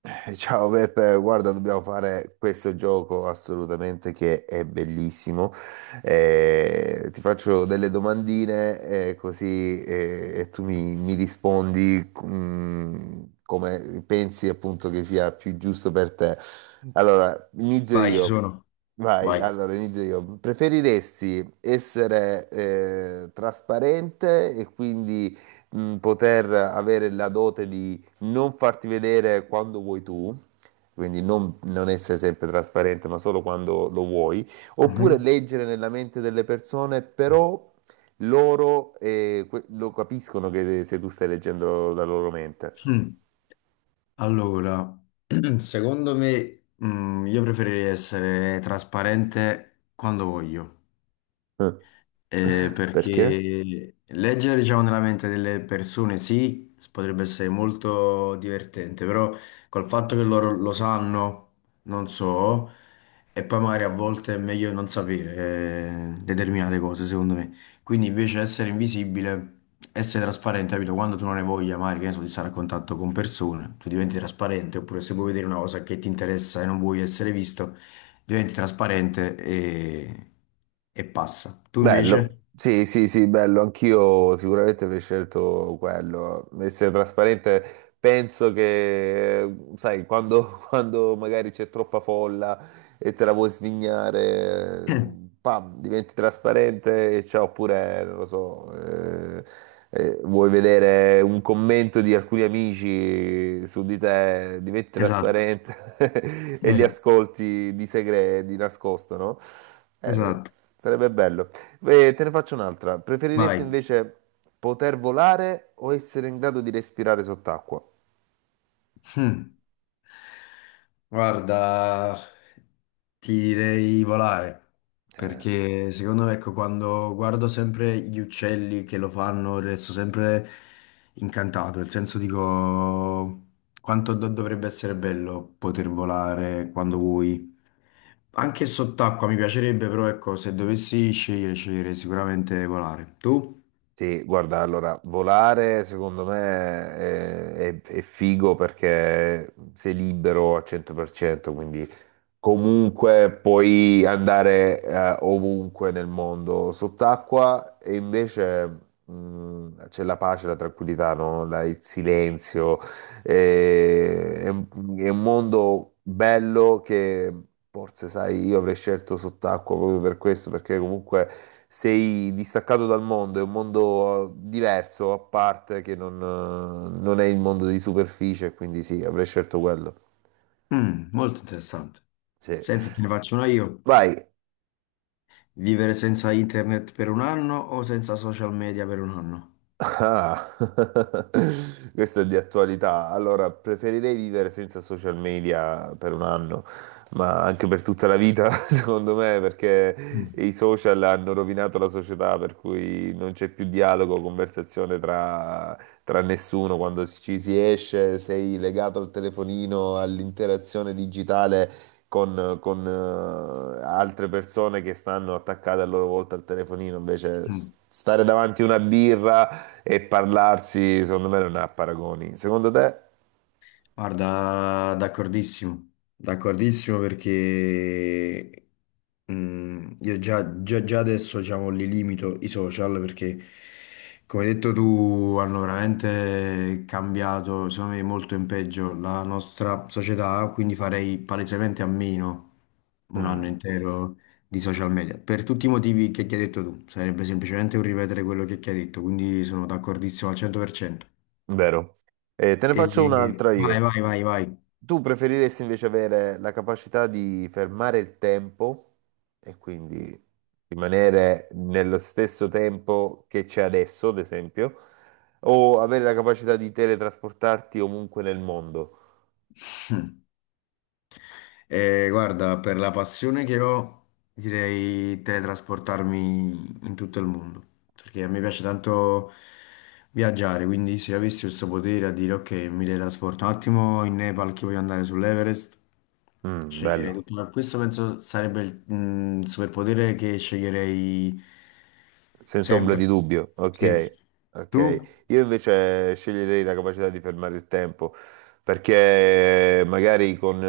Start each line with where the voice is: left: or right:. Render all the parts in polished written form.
right: Ciao Beppe, guarda, dobbiamo fare questo gioco assolutamente che è bellissimo. Ti faccio delle domandine così e tu mi rispondi come pensi appunto che sia più giusto per te. Allora, inizio
left: Vai, ci
right: io.
left: sono.
right: Vai,
left: Vai.
right: allora inizio io. Preferiresti essere trasparente e quindi poter avere la dote di non farti vedere quando vuoi tu, quindi non essere sempre trasparente, ma solo quando lo vuoi, oppure
left: Mhm.
right: leggere nella mente delle persone, però loro lo capiscono che se tu stai leggendo la loro mente.
left: Mm. Allora, secondo me, io preferirei essere trasparente quando voglio.
right: Perché?
left: Perché leggere, diciamo, nella mente delle persone sì, potrebbe essere molto divertente, però col fatto che loro lo sanno, non so, e poi magari a volte è meglio non sapere determinate cose, secondo me. Quindi invece essere invisibile, essere trasparente, capito? Quando tu non hai voglia, magari, che ne so, di stare a contatto con persone, tu diventi trasparente, oppure se vuoi vedere una cosa che ti interessa e non vuoi essere visto, diventi trasparente e passa. Tu invece?
right: Bello, sì, sì, sì, bello, anch'io sicuramente avrei scelto quello, essere trasparente, penso che, sai, quando, quando magari c'è troppa folla e te la vuoi svignare, pam, diventi trasparente e ciao, oppure, non lo so, vuoi vedere un commento di alcuni amici su di te, diventi
left: Esatto,
right: trasparente e li
left: eh,
right: ascolti di segreto, di nascosto, no? Eh,
left: esatto,
right: sarebbe bello. Te ne faccio un'altra. Preferiresti
left: vai.
right: invece poter volare o essere in grado di respirare sott'acqua?
left: Hmm. Guarda, ti direi volare,
right: Eh,
left: perché secondo me, ecco, quando guardo sempre gli uccelli che lo fanno, resto sempre incantato, nel senso dico quanto dovrebbe essere bello poter volare quando vuoi. Anche sott'acqua mi piacerebbe, però ecco, se dovessi scegliere, sceglierei sicuramente volare. Tu?
right: sì, guarda, allora, volare secondo me è, è figo perché sei libero al 100%, quindi comunque puoi andare ovunque nel mondo sott'acqua e invece c'è la pace, la tranquillità, no? Il silenzio. Eh, è, un è un mondo bello che forse, sai, io avrei scelto sott'acqua proprio per questo, perché comunque sei distaccato dal mondo, è un mondo diverso, a parte, che non, non è il mondo di superficie, quindi sì, avrei scelto quello.
left: Mm, molto interessante.
right: Sì.
left: Senti, te ne faccio una io.
right: Vai.
left: Vivere senza internet per un anno o senza social media per un anno?
right: Ah, questo è di attualità. Allora, preferirei vivere senza social media per un anno, ma anche per tutta la vita, secondo me, perché
left: Mm.
right: i social hanno rovinato la società, per cui non c'è più dialogo, conversazione tra, tra nessuno. Quando ci si esce, sei legato al telefonino, all'interazione digitale. Con altre persone che stanno attaccate a loro volta al telefonino, invece
left: Mm.
right: stare davanti a una birra, e parlarsi, secondo me, non ha paragoni. Secondo te?
left: Guarda, d'accordissimo, d'accordissimo perché io già, già adesso diciamo, li limito i social perché come hai detto tu hanno veramente cambiato, secondo me molto in peggio la nostra società, quindi farei palesemente a meno un anno
right: Mm,
left: intero di social media per tutti i motivi che ti hai detto tu, sarebbe semplicemente un ripetere quello che ti hai detto, quindi sono d'accordissimo al 100%.
right: vero. Te ne faccio un'altra
left: Vai,
right: io.
left: vai, vai, vai.
right: Tu preferiresti invece avere la capacità di fermare il tempo e quindi rimanere nello stesso tempo che c'è adesso, ad esempio, o avere la capacità di teletrasportarti ovunque nel mondo?
left: Guarda, per la passione che ho, direi teletrasportarmi in tutto il mondo, perché a me piace tanto viaggiare, quindi se avessi questo potere a dire ok, mi teletrasporto un attimo in Nepal che voglio andare sull'Everest,
right: Mm,
left: sceglierei
right: bello.
left: tutto. Ma questo penso sarebbe il superpotere che sceglierei
right: Senza ombra di
left: sempre.
right: dubbio,
left: Sì.
right: ok,
left: Tu?
right: ok. Io invece sceglierei la capacità di fermare il tempo, perché magari con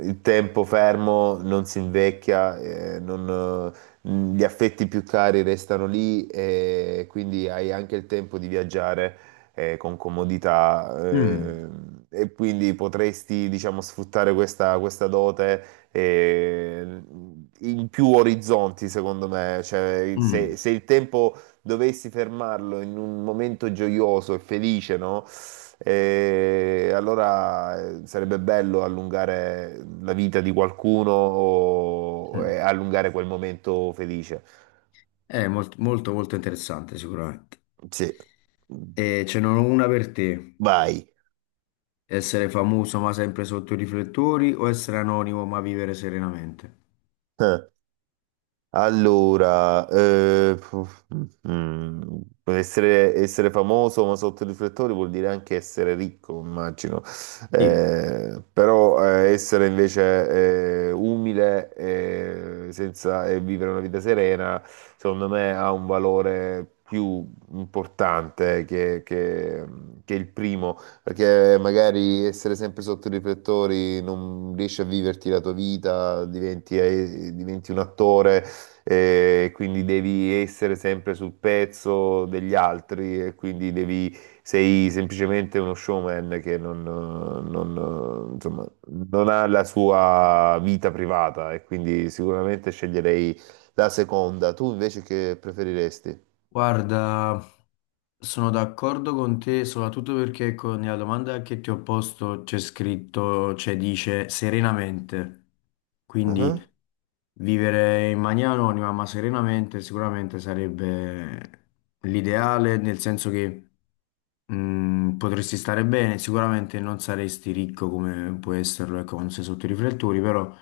right: il tempo fermo non si invecchia, non, gli affetti più cari restano lì e quindi hai anche il tempo di viaggiare con comodità
left: Mm,
right: e quindi potresti, diciamo, sfruttare questa, questa dote eh, in più orizzonti, secondo me. Cioè,
left: mm,
right: se, se il tempo dovessi fermarlo in un momento gioioso e felice, no? Allora sarebbe bello allungare la vita di qualcuno o
left: mm.
right: e allungare quel momento felice.
left: È molto, molto, molto interessante sicuramente.
right: Sì,
left: E ce n'è una per te.
right: vai.
left: Essere famoso ma sempre sotto i riflettori o essere anonimo ma vivere serenamente?
right: Allora, mm, essere, essere famoso ma sotto i riflettori vuol dire anche essere ricco, immagino.
left: Sì,
right: Però essere invece umile senza, e vivere una vita serena, secondo me ha un valore più importante che il primo, perché magari essere sempre sotto i riflettori non riesci a viverti la tua vita, diventi diventi un attore quindi devi essere sempre sul pezzo degli altri e quindi devi, sei semplicemente uno showman che non, non, insomma, non ha la sua vita privata e quindi sicuramente sceglierei la seconda. Tu invece che preferiresti?
left: guarda, sono d'accordo con te, soprattutto perché con la domanda che ti ho posto c'è scritto, cioè dice serenamente. Quindi
right: Ah,
left: vivere in maniera anonima ma serenamente sicuramente sarebbe l'ideale, nel senso che mm, potresti stare bene, sicuramente non saresti ricco come può esserlo, ecco, quando sei sotto i riflettori, però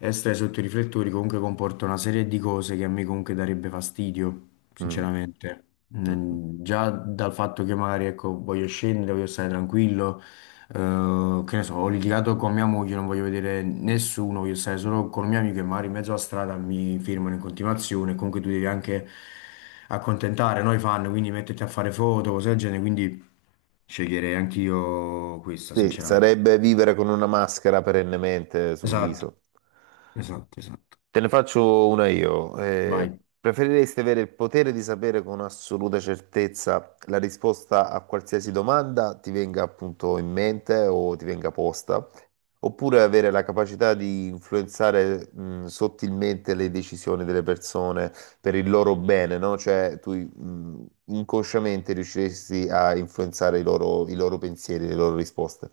left: essere sotto i riflettori comunque comporta una serie di cose che a me comunque darebbe fastidio,
right: mm,
left: sinceramente.
right: mm.
left: Mm, già dal fatto che magari, ecco, voglio scendere, voglio stare tranquillo, che ne so, ho litigato con mia moglie, non voglio vedere nessuno, voglio stare solo con un mio amico e magari in mezzo alla strada mi firmano in continuazione, comunque tu devi anche accontentare noi fan, quindi metterti a fare foto, cose del genere, quindi sceglierei anch'io questa,
right: Sì,
left: sinceramente.
right: sarebbe vivere con una maschera perennemente sul
left: Esatto.
right: viso.
left: Esatto, esatto.
right: Te ne faccio una io.
left: Vai.
right: Preferiresti avere il potere di sapere con assoluta certezza la risposta a qualsiasi domanda ti venga appunto in mente o ti venga posta, oppure avere la capacità di influenzare, sottilmente le decisioni delle persone per il loro bene, no? Cioè tu, inconsciamente riusciresti a influenzare i loro pensieri, le loro risposte.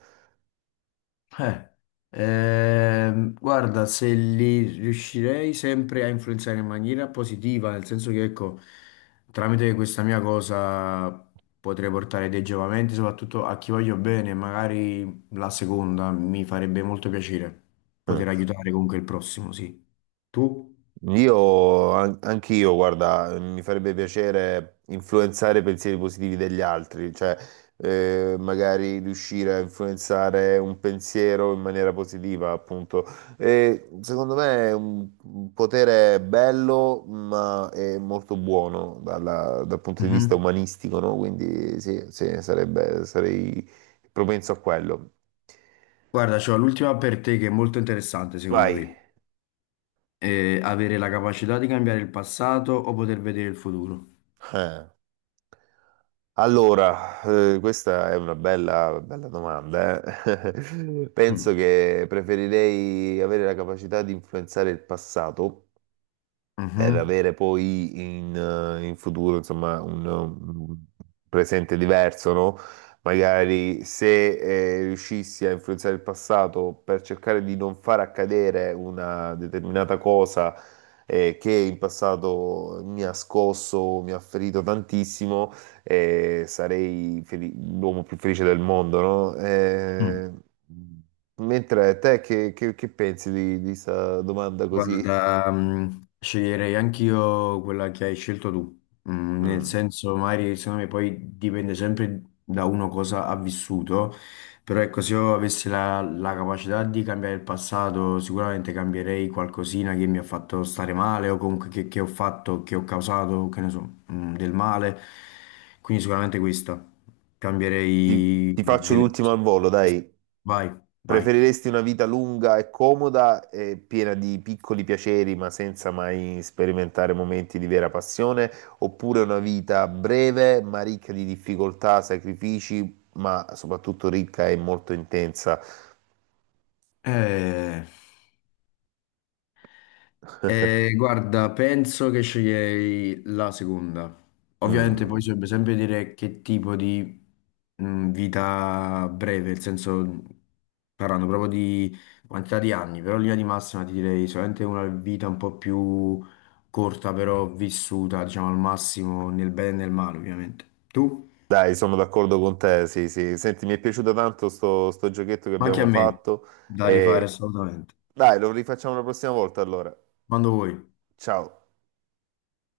left: Eh, guarda, se li riuscirei sempre a influenzare in maniera positiva, nel senso che, ecco, tramite questa mia cosa potrei portare dei giovamenti, soprattutto a chi voglio bene, magari la seconda mi farebbe molto piacere
right: Mm.
left: poter aiutare comunque il prossimo, sì. Tu?
right: Io, anch'io, guarda, mi farebbe piacere influenzare i pensieri positivi degli altri, cioè magari riuscire a influenzare un pensiero in maniera positiva, appunto. E, secondo me è un potere bello, ma è molto buono dal punto di vista
left: Mhm.
right: umanistico, no? Quindi sì, sì, sarebbe, sarei propenso a quello.
left: Guarda, c'ho l'ultima per te che è molto interessante, secondo
right: Vai.
left: me. Eh, avere la capacità di cambiare il passato o poter vedere il futuro.
right: Eh. Allora, questa è una bella, bella domanda, eh. Penso
left: Mm.
right: che preferirei avere la capacità di influenzare il passato per
left: Mhm.
right: avere poi in, in futuro, insomma, un presente diverso, no? Magari se riuscissi a influenzare il passato per cercare di non far accadere una determinata cosa che in passato mi ha scosso, mi ha ferito tantissimo, eh, sarei feli- l'uomo più felice del mondo, no?
left: Mm.
right: Mentre te che pensi di questa domanda così?
left: Guarda, sceglierei anch'io quella che hai scelto tu, mm, nel
right: Mm.
left: senso, magari secondo me poi dipende sempre da uno cosa ha vissuto, però ecco, se io avessi la capacità di cambiare il passato, sicuramente cambierei qualcosina che mi ha fatto stare male o comunque che ho fatto, che ho causato, che ne so, del male, quindi sicuramente questa, cambierei
right: Ti faccio
left: delle
right: l'ultima al volo,
left: cose.
right: dai.
left: Vai, vai.
right: Preferiresti una vita lunga e comoda e piena di piccoli piaceri, ma senza mai sperimentare momenti di vera passione, oppure una vita breve, ma ricca di difficoltà, sacrifici, ma soprattutto ricca e molto intensa?
left: Eh, guarda, penso che sceglierei la seconda. Ovviamente poi si
right: Mm.
left: dovrebbe sempre dire che tipo di vita breve, nel senso parlando proprio di quantità di anni, però in linea di massima ti direi solamente una vita un po' più corta, però vissuta, diciamo, al massimo nel bene e nel male, ovviamente. Tu?
right: Dai, sono d'accordo con te, sì, sì. Senti, mi è piaciuto tanto sto giochetto che
left: Ma anche a
right: abbiamo
left: me,
right: fatto
left: da rifare
right: e
left: assolutamente.
right: dai, lo rifacciamo la prossima volta allora.
left: Quando vuoi.
right: Ciao.